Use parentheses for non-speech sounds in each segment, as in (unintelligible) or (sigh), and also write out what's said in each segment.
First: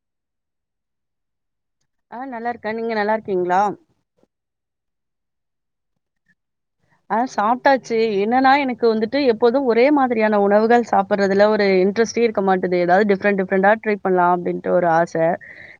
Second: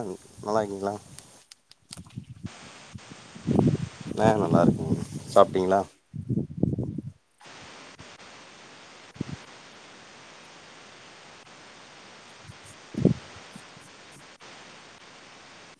அங்க. நல்லா இருக்கீங்களா. ஆஹ நல்லா இருக்கேன் நீங்க நல்லா இருக்கீங்களா. சாப்பிட்டீங்கள்ளா. சாப்டாச்சு என்னன்னா எனக்கு வந்துட்டு எப்போதும் ஒரே மாதிரியான உணவுகள் சாப்பறதுல ஒரு இன்ட்ரெஸ்ட்டே இருக்க மாட்டேது ஏதாவது டிஃப்ரெண்ட் டிஃப்ரண்டா ட்ரை பண்ணலாம் அப்படின்ட்டு ஒரு ஆச.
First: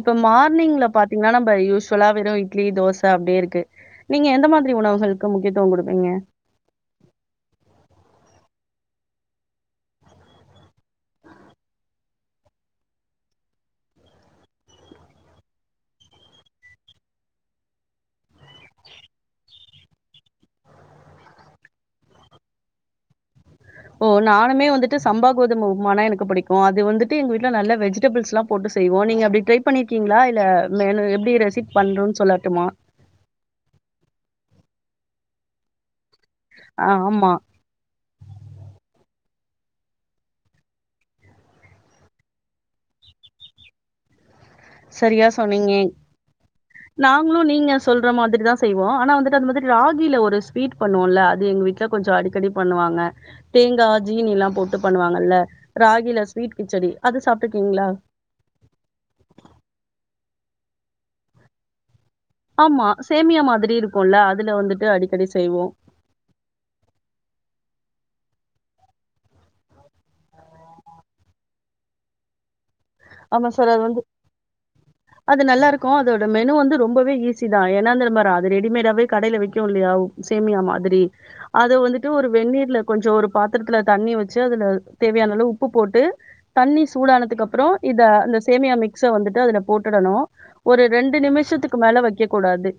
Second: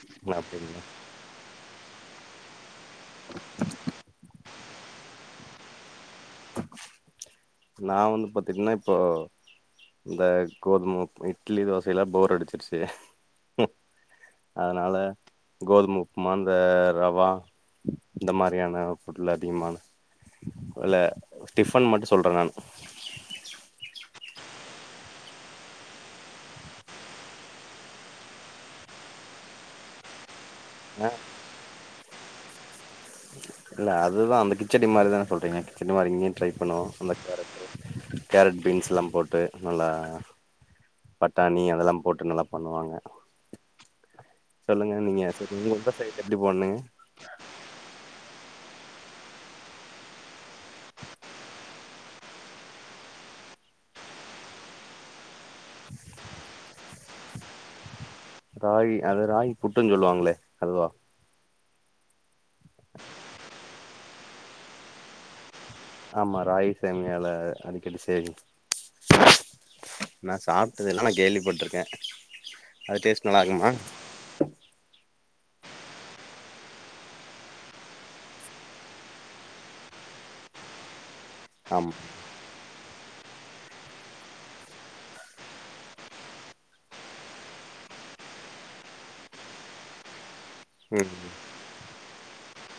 இப்ப நா அப்டிங்களா மார்னிங்ல பாத்தீங்கன்னா நம்ப யூஸ். சுலாவிரம் இட்லி தோச அப்படியே இருக்கு நீங்க எந்த மாதிரி உணவுகளுக்கு முக்கிய. த்துவம் கொடுப்பீங்க. நான் வந்து பாத்தீட்டன்னா இப்போ இந்த கோதும இட்லி தோசையெல்லா போர் அடிச்சிருச்சு ஹஹேஅதனால கோதும உப்புமா இந்த ரவா இந்த மாரியான ஃபுட் எல்லா அதிகமான இல்ல ஸ்டிஃபன் மட்டும் சொல்றேன் நானு. ஓ நானுமேவந்துட்டு சம்பா கோதும உப்புமா எனக்கு புடிக்கும் அது வந்துட்டு எங்க வீட்டுல நல்ல வெஜிடபிள்ஸ் எல்லாம் போட்டு செய்வோம் நீங்க அப்படி ட்ரை பண்ணிருக்கீங்களா இல்ல. மேலும் ஆ எப்படி ரெசிபி. பண்றோன்னு சொல்லட்டுமா. இல்ல அதுதான் அந்த கிச்சடி மாதிரிதானே சொல்றீங்க கிச்சடி. இன்ன மாதிரிங்கேயு ட்ரை ஆ பண்ணுவோம் அந்த ஆமா கேரட்டு கேரட் பீன்ஸ் எல்லாம் போட். போட்டு நல்லா பட்டாணி அதெல்லாம் போட்டு நல்லா பண்ணுவாங்க. சொல்லுங்க நீங்க சரியா சரி சொன்னீங்க உங்க உங்க சைடு எப்டி பண்ணுங்க நாங்களும் நீங்க சொல்ற மாதிரிதா. செய்வோம் ஆனா வந்துட்டு அந்த மாதிரி ராகில ஒரு ஸ்வீட் பண்ணுவோம்ல அது எங்க வீட்டுல கொஞ்சம் அடிக்கடி பண்ணுவாங்க தேங்கா ஜீனி எல்லாம் போட்டு பண்ணுவாங்கல்ல ராகில ஸ்வீட் கிச்சடி அது சாப்பிட்டுருக்கீங்களா. ராகி அது ராகி புட்டுன்னு சொல்லுவாங்களே அதுவா. ஆமா சேமியா மாதிரி இருக். இருக்கும்ல அதுல வந்துட்டு அடிக்கடி செய்வோம். ஆமா ராகி சேமியால அடிக்கடி சரி நான் சாப்பிட்டது இல்ல நான் கேள்விப்பட்டிருக்கேன் ஆமா சார் அது வந்து அது நல்லா இருக்கும் அதோட மெனு வந்து ரொம்பவே ஈஸி தான் ஏனா அது ரெடிமேடாவே கடையில விக்கும் இல்லையா சேமியா மாதிரி அத ஆமா வந்துட்டு ஒரு வென்நீர்ல கொஞ்சம் ஒரு பாத்திரத்துல தண்ணி வச்சு அதுல தேவையான அளவு உப்பு போட்டு தண்ணி சூடானதுக்கு அப்பறம் இத அந்த சேமியா மிக்ஸ் வந்துட்டு அதுல போட்டுடணும் ஒரு ம் ரெண்டு நிமிஷத்துக்கு மேல வைக்க கூடாது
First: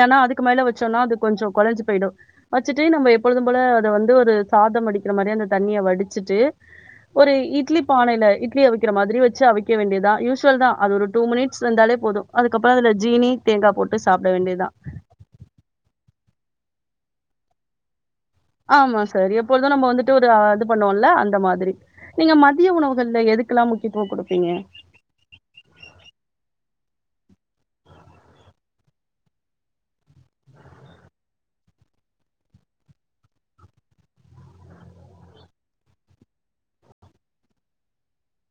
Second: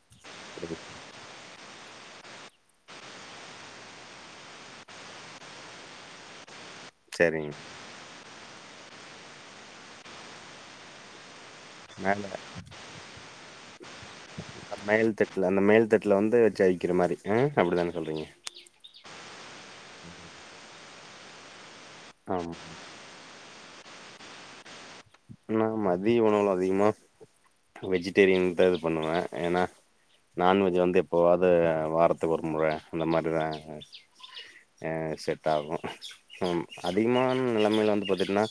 ஏனா அத் துக்கு மேல சரி வச்சோம்னா அது கொஞ்சம் குலஞ் போயிடும் வச்சுட்டு நம்ம எப்பொழுதும் போல அத வந்து ஒரு சாதம் வடிக்கிற மாதிரியி அந்த தண்ணிய வடிச்சிட்டு ஒரு சரிங்க இட்லி பானைல இட்லிய அவு க்கிர மாதிரி வச் வைச்சி அவிக்க வேண்டியது தா யூசுவல் தான் அது ஒரு டூ மினிட் ட்ஸ் வெந்தாலே போதும் அதுக்கப்புறம் அதுல ஜீனி தேங்கா போட்டு சாப்ட வேண்டியதா மேல்தட்டுல அந்த மேல்தட்டுல வந்து ஜெயிக்கிற மாரி ஆ அப்டிதான சொல்றீங்க ஆமா சார் எப்பொழுதும் நம்ம வந்துட்டு ஒரு இது பண்ணோம்ல அந்த மாதிரி நீங்க ஆமா மதிய உணவுகள்ல எதுக் க்கல்லாம் முக்கியத்துவம் கொடுப்பீங்க நா மதிய உணவு அதிகமா வெஜிடேரியன் தான் இது பண்ணுவேன் ஏன்னா நான்வெஜை வந்து எப்போவாவது வாரத்துக்கு ஒருமுற அந்த மாரி தான் செட் ஆகும் அதிகமான நிலைமையில் வந்து பார்த்துட்டன்னா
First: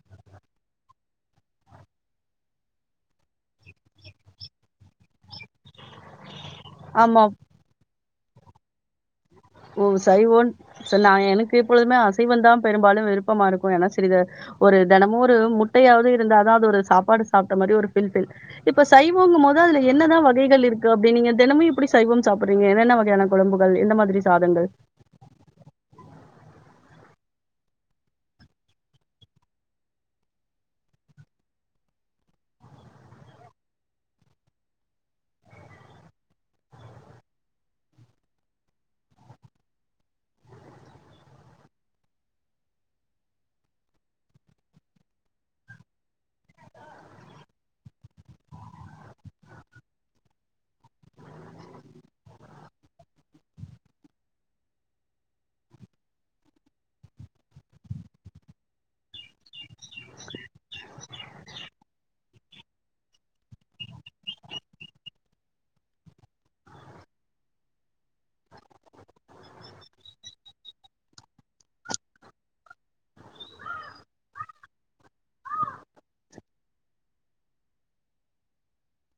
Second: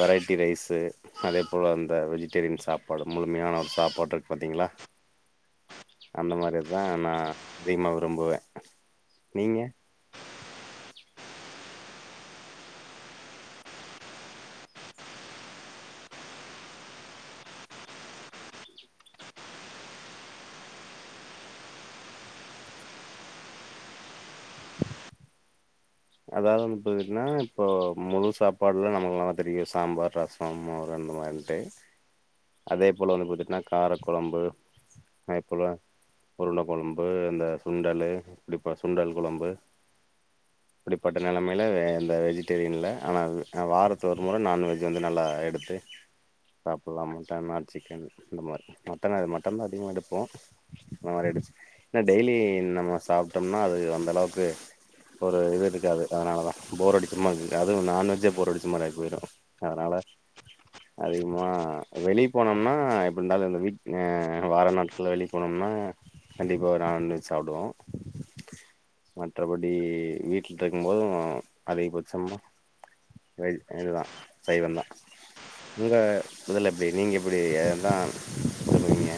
வெரைட்டி ரைஸு அதே போல அந்த வெஜிடேரியன் சாப்பாடு முழுமையான ஒரு சாப்பாடு இருக்கு பார்த்தீங்களா அந்த மாதிரி அதுதான் நான் ஆமா அதீமா நா விரும்புவேன் (inaudible) ஓ சரி ஒ நா எனக்கு எப்பொழுதுமே அசைவம் தான் பெரும்பாலும் விருப்பமா இருக்கும் ஏன்னா சிறிது ஒரு தினமும் ஒரு முட்டையாவது இருந்த தான் அது ஒரு சாப்பாடு சாப்பிட்ட மாரி ஒரு ப இப்ப சைவம்ங்கும் போது அதுல என்னதான் வகைகள் இருக்கு அப்படிங்க தினமும் இப்படி சைவம் சாப்பிடுறீங்க என்னென்ன வகையான குழம்புகள் எந்த மாதிரி சாதங்கள் அதாவது வந்து பாத்தீங்கன்னா இப்போ முழு சாப்பாடுலாம் நமளுக்கு நல்லா தெரியும் சாம்பார் ரசம் மோர் அந்தமாதிரி அதே போல வந்து பாத்தீங்கன்னா கார குழம்பு அதே போல உருண்ட குழம்பு இந்த சுண்டல்ு இப்ப சுண்டல் குழம்பு அப்டிபட்ட நிலமையில் இந்த வெஜிடேரியன்ல ஆனா வாரத்து ஒரு முறை நான்வெஜ் வந்து நல்லா எடுத்து சாப்பிட்லாம் மட்டன் ஆர் சிக்கன் இந்த மாரி மட்டன் அது மட்டன் தான் அதிகமாக எடுப்போம் இந்தந்த மாரி எடுச்ச இன்னா டெய்லி நம்ம சாப்பிட்டோம்னா அது அந்த அளவுக்கு ஒரு இது இருக் காது அதனால தான் போர் அடிச்ச மாறி அதுவும் நான்வெஜ்ஜே போர் அடிச்ச மாரி ஆயி போயிடும் அதனால அதிகமா வெளியே போனோம்னா எப்டி இருந்தாலும் வ வார நாட்கள் வெளிய போனோம்னா கண்டிப்பா நான்வெஜ் சாப்பிடுவோம் மற்றபடி வீட் (unintelligible) இருக்கும் போதும் அதிகபட்சமாக இது தான் சைவந்தான் உங்க இதுல எப்டி நீங்க எப்டி தான் சொல்லுவீங்க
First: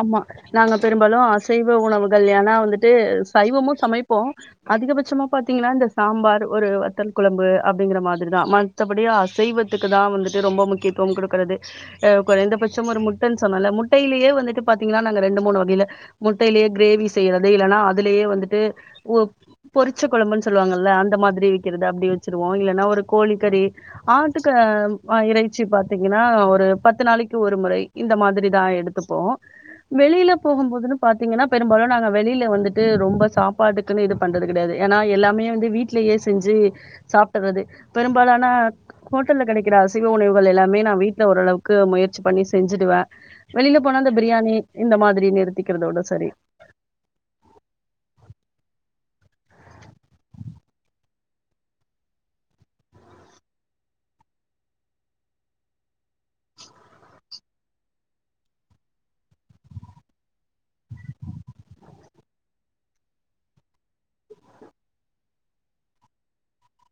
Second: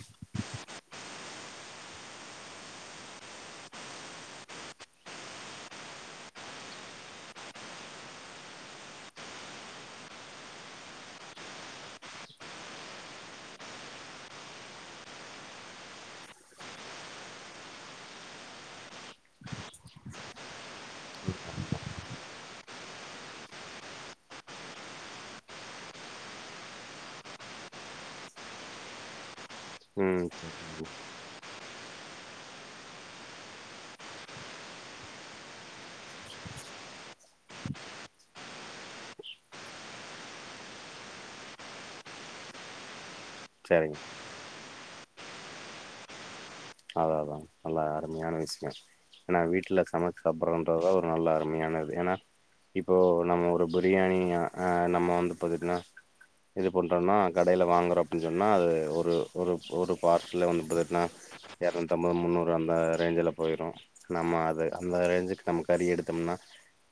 ஆமா நாங்க பெரும்பாலும் அசைவ உணவுகள் ஏன்னா வந்துட்டு சைவமும் சமைப்போம் அதிகபட்சமா பார்த்தீங்கன்னா இந்த சாம்பார் ஒரு வத்தல் குழம்பு அப்படிங்கிற மாதிரிதான் மதபடி அசைவத்துக்கு தான் வந்துட்டு ரொம்ப முக்கியத்துவம் கொடுக்கறது அஹ் குறை இந்தபட்சம் ஒரு முட்டைன்னு சொன்னல முட்டையிலேயே வந்துட்டு பார்த்தீங்கன்னா நாங்க ரெண்டு மூணு வகையில் முட்டையிலேயே கிரேவி செய்கிறது இல்லைன்னா அதுலேயே வந்துட்டு ஓ பொறிச்ச குழம்புன்னு சொல்லுவாங்கள்ல்ல அந்த மாதிரி விற்கிறது அப்படி வச்சுருவோம் இல்லன்னா ஒரு கோழிக்கறி ஆட்டுக்கு இறைச்சி பார்த்தீங்கன்னா ஒரு பத்து நாளைக்கு ஒரு முறை இந்த மாதிரி தான் எடுத்துப்போம் ம் வெளியில போகும் போதுன்னு பாத்தீங்கன்னா பெரும்பாலும் நாங்க வெளியில வந்துட்டு ரொம்ப சாப்பாடுக்குன்னு இது பண்றது கிடையாது ஏன்னா எல்லாமே வந்து வீடலேயே செஞ்சு சாப்டறது பெரும்பாலானா ஹோட்டல்ல கிடைக்கிற அசைவ உணவுகள் எல்லாமே நான் வீட்டுல ஓரளவுக்கு முயற்சி பண்ணி செஞ்சுடுவேன் வெளியில சரிங்க போனா அந்த பிரியாணி இந்த மாதிரி நிறுத்திக்கிறதோட சரி அதா நா வீட்ல சமைச்சு சாப்பிடறன்றத ஒரு நல்ல அருமையானது ஏன்னா இப்போ நம்ம ஒரு பிரியாணி ஹ நம்ம வந்து பார்த்தட்டனா இது பண்றோம்னா கடைல வாங்குறோம் அப்படின்னு சொன்னன்னா அது ஒரு ஒரு ஒரு பார்சாலா வந்து பார்த்தட்டன்னா இரநூத்தம்பது முன்னூறு அந்த ரேஞ்சல போயிரும் நம்ம அது அந்த ரேஞ்சுக்கு நம்ம கறி எடுத்தோம்னா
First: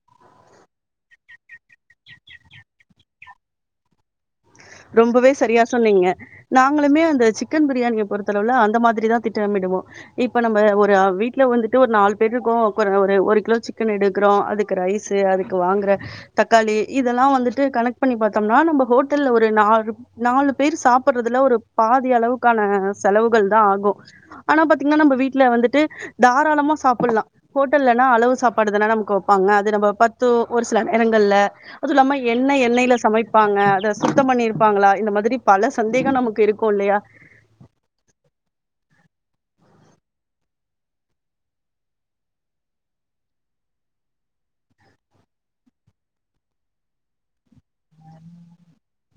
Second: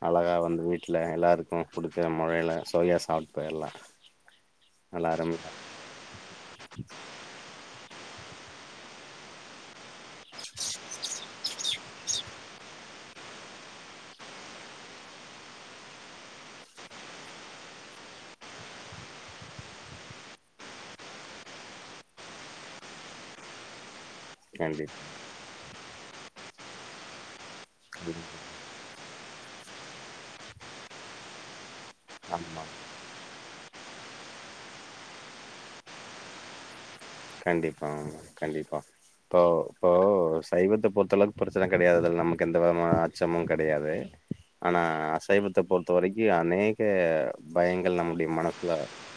அழகா வந்து வீட்டில் எல்லாருக்கும் புடிச்ச முறையில சுவையா சாப்பிட்டு போயிர்லாம் ரொம்பவே சரியா சொன்னீங்க நாங்களுமே அந்த சிக்கன் பிரியாணிய பொறுத்தளவுல அந் ந்த மாதிரி தான் திட்டமிடுவோம் இப்ப நம்ம ஒரு வீட்டுல வந்துட்டு ஒரு நாலு பேருக்கும் ஒரு கிலோ சிக்கன் எடுக்கிறோம் அதுக்கு ரைஸ் அதுக்கு வாங்குற தக்காளி இதெலாம் வந்துட்டு கணக்கு பண்ணீத்தோம்னா நம்ப ஹோட்டல வந்து ஒரு நாலு நாலு பேர் சாப்படுறதுல ஒரு பாதி அளவுக்கான செலவுகள் தான் ஆகும் ஆனா கேண்டிட் பாத்தீங்கன்னா நம்ம வீட்ல வந்துட்டு தாராளமா சாப்பிடலாம் ஹோட்டல்லன்னா அளவு சாப்பாடுதுதா நமகு வேப்பாங்க அது நம்ம பத்து ஒரு சில நேரங்கள்ல அது இல்லாம என எண்ணெ ஆமா எண்ணெய்ல சமைப்பாங்க அத சுத்தம் பண்ணிருப்பாங்களா இந்த மாரி பல சந்தேகம் நமக்கு இருக்கும் இல்லயா கண்டிப்பா கண்டிப்பா இப்போ இப்போ சைவத்த பொறுத்தளவுக்கு பிரச்சன கெடயாது அதுல நமக்கு எந்த விதமான அச்சமும் கெடயாது ஆனா அசைவத்த பொறுத்த வரைக்கும் அநேக பயங்கள் நம்முடைய மனசுல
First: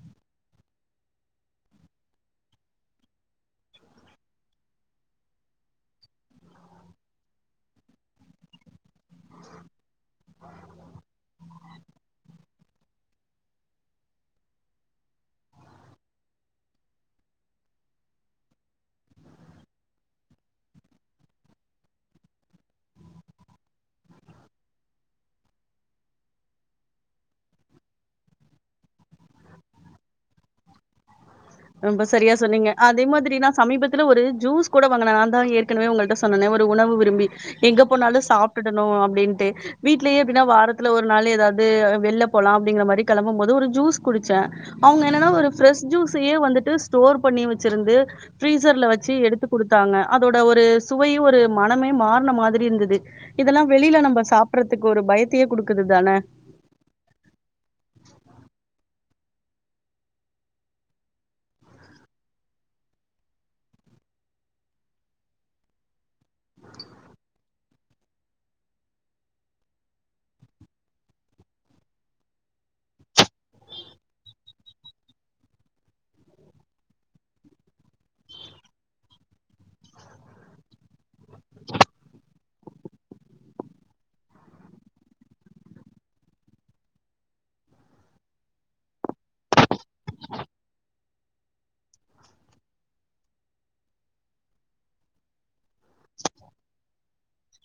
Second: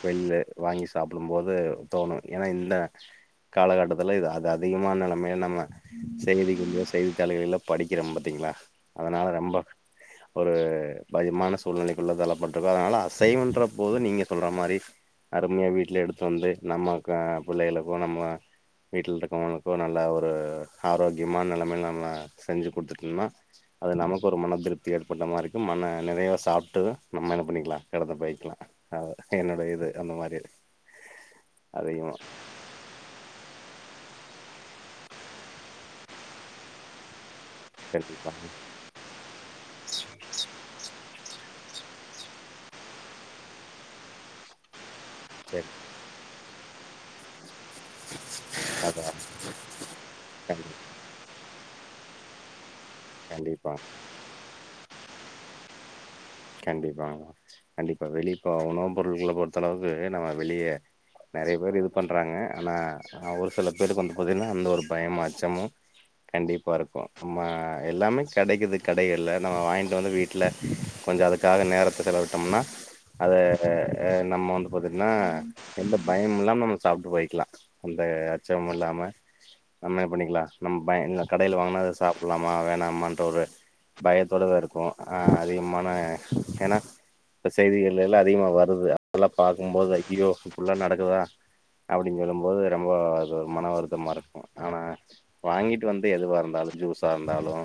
வெல வாங்கி சாப்பிடும் போது தோணும் ஏனா இந்த காலகட்டத்துல இது அது அதிகமான நிலமையில நம்ம செய்திக்குள்ள செய்தித்தாளகளில படிக்கிறோம் பாத்தீங்களா அதனால ரொம்ப ஒரு பயாமான சூழ்நிலைக்குள்ள தளப்பட்டிருக்கோ அதனால அசைவன்ற போது நீங்க சொல்ற மாரி அருமையா வீட்டுல எடுத்து வந்து நம்ம பிள்ளகள நம்ம வீட்டுல இருக்கவங்களுக்கோ நல்ல ஒரு ஆரோக்கியமான நிலமையில நம்ம செஞ்சு கொடுத்துட்டோம்னா அது நமக்கு ஒரு மனதிருப்தி ஏற்பட்ட மாரி இருக்கும் மன நெறைவ சாப்பிட்டு நம்ம என்ன பண்ணிக்கலாம் கடைத்த போய்க்கலாம் அ என்னனுடைய இது அந்த மாரி ரொம்ப அதிகமா சரியா சொன்னீங்க அதேம திரி சமீபத்துல ஒரு ஜூஸ் கூட வாங்க நான் தான் ஏற்கனவே உங்கள்ட்ட சொன்னே ஒரு உணவு விரும்பி எங்க போனாலும் கண்டிப்பா சாப்பிடிடணும் அப்டின்ட்டு வீடலயே எப்டின்னா வாரத்துல ஒரு நாள் அதாது வெள்ளை போலாம் அப்டிங்கற மாரி கிளம்பும் போது ஒரு ஜூஸ் குடிச்சேன் அவங்க என்னன்னா ஒரு சரி ஃப்ரெஷ் ஜூஸ் வந்துட்டு ஸ்டோர் பண்ணி வ ச்சு இருந்து ஃபிரீசர்ல அதா வச்சு எடுத்து குடுத்தாங்க அதோட ஒரு கண்டி சுவையும் ஒரு மனமே மார்ன மாதிரி இருந்தது இதெல்லாம் கண்டிப்பா வெளியில நம்ம சாப்பறதுக்கு ஒரு பயத் த்தியே குடுக்குது தானே கண்டிப்பா கண்டிப்பா வெளிப்பா உணவு பொருட்களை பொறுத்த அளவுக்கு நம்ம வெளிய நெறைய பேர் இது பண்றாங்க ஆனா ஒரு சில பேருக்கு வந்து பாத்தீங்கன்னா அந்த ஒரு பயமும் அச்சமும் கண்டிப்பா இருக்கும் நம்ம எல்லாமே கெடைக்குது கடைகள்ல்ல நம்ம வாங்கிட்டு வந்து வீட்டுல கொஞ்சம் அதுக்காக நேரத்த செலவிட்டோம்னா அத நம்ம வந்து பாத்தீங்கனா எந்த பயமும் இல்லாமல் நம்ம சாப்பிட்டு போயக்கலாம் அந்த அச்சமும் இல்லாம நம்ம பண்ணிக்கலாம் நம்ம பய இ கடையில வாங்கினா அத சாப்பிடலாமா வேணாமன்ற ஒரு பயத்தோடவே இருக்கும் அதிகமா ஆனால் ஏனா செய்திகள் எல்லாம் அதிகமாக வருது அதெல்லாம் பாக்கும்போது ஐயோ ஃபுல்லா நடக்குதா அப்டின்னு சொல்லும் போது ரொம்ப அது ஒரு மன வருத்தமா இருக்கும் ஆனால் வாங்கிட்டு வந்து எதுவா இருந்தாலும் ஜூஸா இருந்தாலும்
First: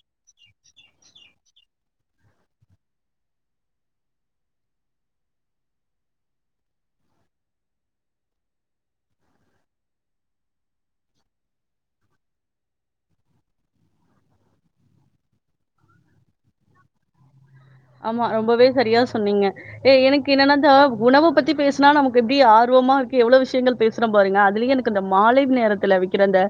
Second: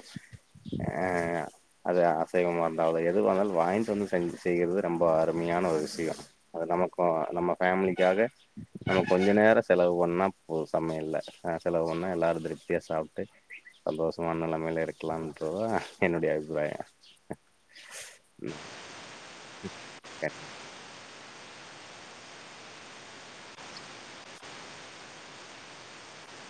அது அசைவமா இருந்த அத எது வந்தாலும் வாங்கி வந்து செஞ்ச செய்கிறது ரொம்ப அருமையான ஒரு விஷயம் அது நமக்கு நம்ம ஃபேமிலிக்காக நம்ம கொஞ்சம் நேரம் செலவு பண்ணா சமையல்ல செலவு பண்ணா எல்லாரும் திருப்தியா சாப்பிட்டு சந்தோஷமான நிலமையல இருக்கலாம்ன்றதான் என்னுடைய அபிப்பிராயம் ஆமா ரொம்பவே சரியா சொன்னீங்க ஏ எனக்கு என்னன்னா த உணவை பத்தி பேசுனா நமக்கு எப்டி ஆர்வமா இருக்கு எவ்ளவு விஷயங்கள் பேசுற பாருங்க அதுலய எனக்கு அந்த மாலை நேரத்தில்ல விக்கிற அந்த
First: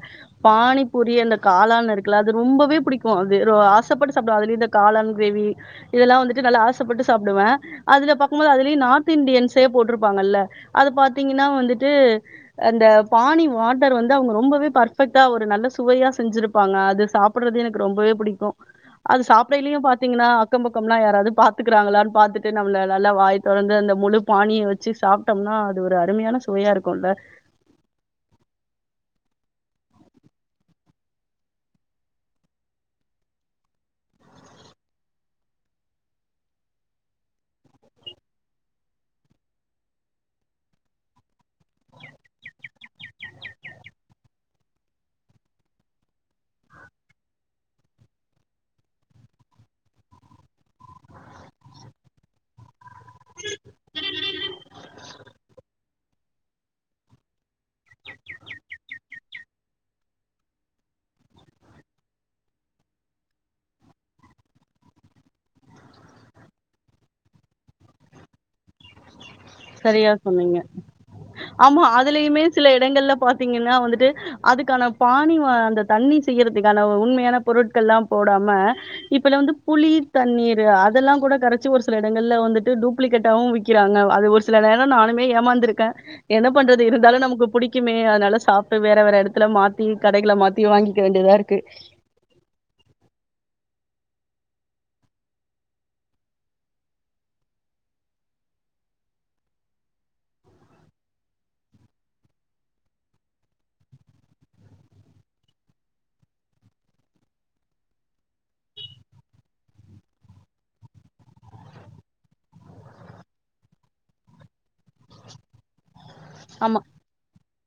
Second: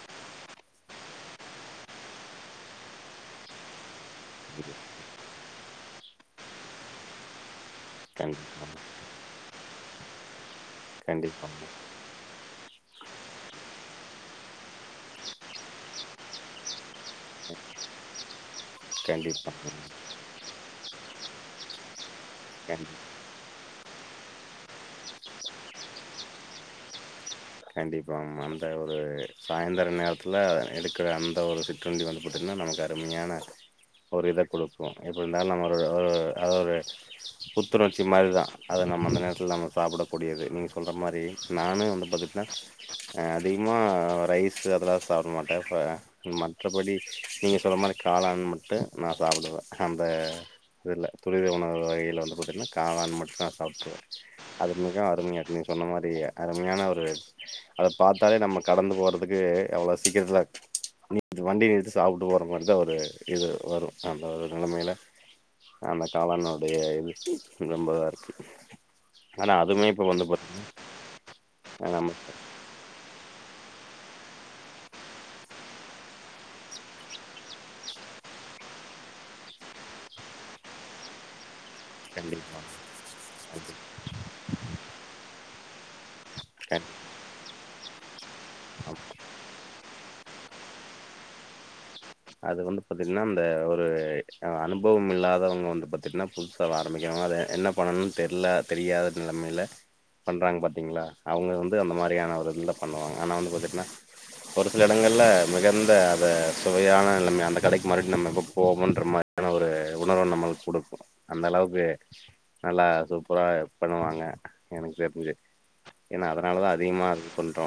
பானிபுரி அந்த காளான்னு இருக்குல அது ரொம்பவே பிடிக்கும் அது ஆசைப்பட்டு சாப்டுவன் அந்த காளான்கிரேவி இதெலாம் வந்துட்டு நல்லா ஆசப்பட்டு சாப்பிடுவேன் அதுல பாக்கும்போது கண்டிப்பாங்க அதுலயே நார்த் இண்டியன்ஸே போட்டிருப்பாங்கல்ல அது பாத்தீங்கன்னா கண்டிப்பாங்க வந்துட்டு அந்த பானி வாட்டர் வந்து அவங்க ரொம்பவே பார்த் க ஒரு நல்ல சுவையா செஞ்சிருப்பாங்க அது சாப்பிடறது எனக்கு ரொம்பவே பிடிக்கும் அது சாப் கண்டிப்பாங்க டையிலே பாத்தீங்கன்ன அக்கம்பக்கம்லாம் யாராது பாத்துக்கறாங்களானு ப பாத்துட்டு நம்மள கண்டிப் நல்லா வாய் தொடர்ந்து அந்த முழு பானிய வச் வச்சி சாப்பிட்டோம்னா அது ஒரு அருமையான சுவயா இருக்கும்ல்ல கண்டிப்பா மா அந்த ஒரு சாயந்தர நேரத்துல எடுக்கிற அந்த ஒரு சிற்றுண்டி வந்து பாத்திங்கன நமக்கு அருமையான ஒரு இத கொடுக்கும் எப்படி இருந்தாலும் நம்ம ஒரு அ ஒரு புத்துணர்ச்சி மாரிதான் அத நம்ம அந்த நேரத்துல நம்ம சாப்பிடக்கூடியது நீங்க சொல்ற மாரி நானும் வந்து பாத் த அதிகமாக ரைஸு அதெல்லாம் சாப்பிட மாட்டேன் இப்போ மற்றபடி நீங்கள் சொல்ற மாரி காளாண மட்டும் நான் சாப்பிடுவேன் அந்த இதுல துரித உணவு வகையில வந்து பார்த்தீங்கன்னா காளான் மட்டும் தான் சாப்பிடுவேன் அது மிக அருமையா நீங்க சொன்ன மாரி சரிய அருமையான ஒரு அத பார்த்தாலே நம்ம கடந்து போறதுக்கு எவ்வளவு சீக்கிரத்துல நீ வண்டி நிறுத்தி சாப்பிட்டு போற மாரி தான்ஒரு இது வரும் அந்த ஒரு நிலமையில அந்த காளானுடைய இது ரொம்பதா இருக்கு ஆனா அதுமே இப்ப சரியா வந்து சொன்னீங்க பாத்தீங்கன்னா ஆமா அதுலயுமே சில இடங்கள்ல பார்த்தீங்கன்னா வந்துட்டு அதுக்கான பாணி அந்த தண்ணி செய்யறதுக்கான உண்மையான பொருட்கள் எல்லாம் போடாம இப்பல வந்து புளி தண்ணீர் அதெல்லாம் கூட கர ச்சி ஒரு சில இடங்களல கண்டிப்பா வந்துட்டு டூப்ளிகேட்டவும் விக்கிறாங்க அது ஒரு சில நேரம் நானுமே ஏமாந்துிருக்கேன் என்ன பண்றது கண்டிப்பா இருந்தாலும் நமக்கு புடிக்குமே அதனால சாப்பட்டு வேற வேற இடத்துல மாத்தி கடைகள மாத்தியும் வாங்கிக்க வேண்டியதா இருக்கு அது வந்து பாத்தீங்கன்னா அந்த ஒரு அனுபவம் இல்லாதவங்க வந்து பாத்தீங்கன்னா புதுசா ஆரம்பிக்கிறவங்க அத என்ன பண்ணணும்னு தெர்ல தெரியாத நிலமையில பண்றாங்க பாத்தீங்களா அவங்க வந்து அந்த மாரியான ஒருல பண்ணுவாங்க ஆனா வந்து பாத்தீங்கன்னா ஒரு சில இடங்கள்ல மிகந்த அத சுவையான நிலம அந்த கடைக்கு மறுடி நம்ம இப்ப போவோன்ற மாரியான ஒரு உணர்வு நம்மளுக்கு கொடுக்கும் அந்த அளவுக்கு நல்லா சூப்பரா பண்ணுவாங்க எனக்கு தெரிஞ்சு ஏன்னா அதனாலதான் ஆமா. அதிகமா சொல் ட்டோ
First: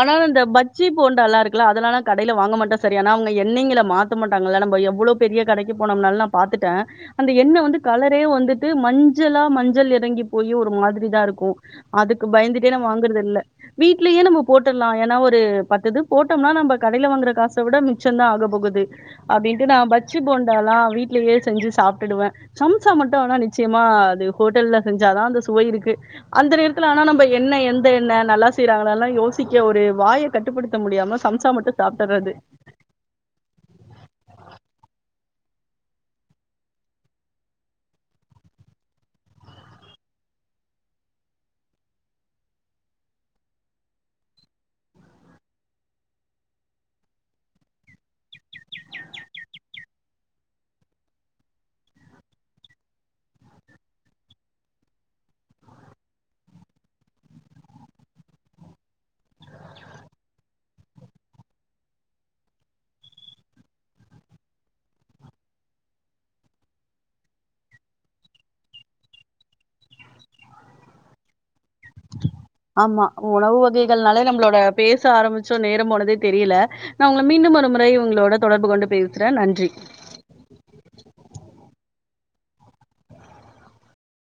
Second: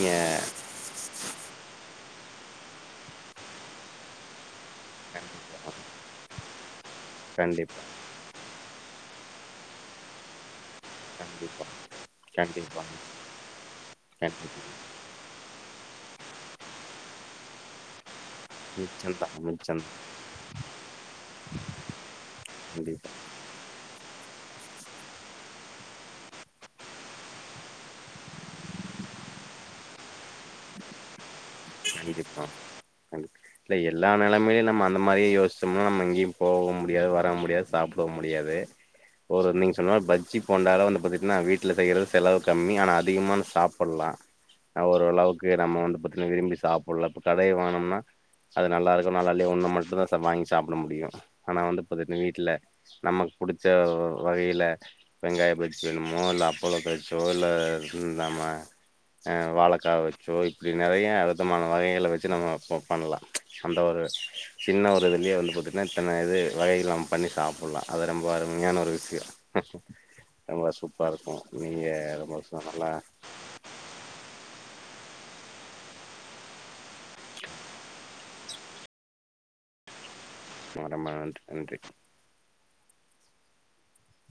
ஆனா இந்த பச்சி போண்டயில்லாம் இருக்கல அதெலான க கடையில வாங்க மாட்டோம் சரி ஆன அவங்க எண்ணெய்ங்கள மாத்த மாட்டாங்கள நம்ப நம்ப எவ்வளவு பெரிய கடைக்கு போனம்னால நான் பாத்துட்டேன் அந்த எண்ணெய் கண்டிப்பா வந்து கலரே வந்துட்டு ட்டு மஞ்சளா மஞ்சள் இறங்கி போய் ஒரு மாதிரி தான் இருக்கும் கண்டிப்பா அதுக்கு பயந்துட்டே ந கண்டிப்பாங்க வாங்குறத இல்ல வீடலயே கண்டிப்பா நம்ம ஏன்னா ஒரு பத்தது போட்டோம்னா நம்ம கடைல வாங்குற காச விட மிச்ச சம் தான் ஆக போகுது மிச்சந்தா அப்படின்டு மிச்சந்தா நான் பஜ்ஜி போண்டால்லாம் வீட்லயே செஞ்சு சாப்பிடுவேன் சம்சா கண்டிப்பா மட்டும் நிச்சயமா அது ஹோட்டல்ல செஞ்சாதான் அந்த சுவை இருக்கு அந்த நேரத்தில ஆனா நம்ம என்ன எந்த என்ன நல்லா செய்றாங்களன்லாம் யோ சிக்க ஒரு வாய கட்டுப்படுத்த முடியாம சம்சா மாட் கண்டிப்பா கண்டி இல்ல எல்லா நிலமையும் நம்ம அந்த மா மாறியே யோசிச்சோம்னா நம்ம எங்கயும் போக முடியாது வர முடியாது சாப்பிட முடியாது ஒரு நீங்க சொன்ன பஜ்ஜி போண்டால வந்து பாத்தீகனா வீட்டுல செய்யற செலவு கம்மி ஆனா அதிகமா சாப்பிடலாம் ஓரளவுக்கு நம்ம வந்து பாத்தீகன விரும்பி சாப்பிடல இப்போ கடய வாங்குனோம்னா அது நல்லா இருக்கும் நாலாலயோ ஒன்னு மட்டும் தான் வாங்கி சாப்பிட முடியும் ஆனா வந்து பாத்துட்டீங்கன வீட்டில நமக்கு புடிச்ச வகையில வெங்காய பச்சி வேணுமோ இல்ல அப்பள பச்சோ இல்ல இந்தம்ம வாழைக்கா வச்சோ இப்படி நெறைய அத சுத்தமான வகைகள வச்சு நம்ம அப்பப் பண்ணலாம் அந்த ஒரு சின்ன ஒரு இதுலயே வந்து பார்த்தீங்கன்னா இத்தன இது வகைகள நம்ம பண்ணி சாப்பிடலாம் அது ரொம்ப அருமையான ஒரு விஷயம் ரொம்ப சூப்பர இருக்கும் நீங்க ரொம்ப நல்லா ஆமா உணவு வகைகள்னாலே நம்மளோட பேச ஆரம்பிச்சோம் நேரம் போனதே தெரியல நான் உங்கள மீண்டும் ஒரு முறை உங்களோட தொடர்பு கொண்டு பேசுறேன் நன்றி ம் ரொம்ப நன்றி நன்றி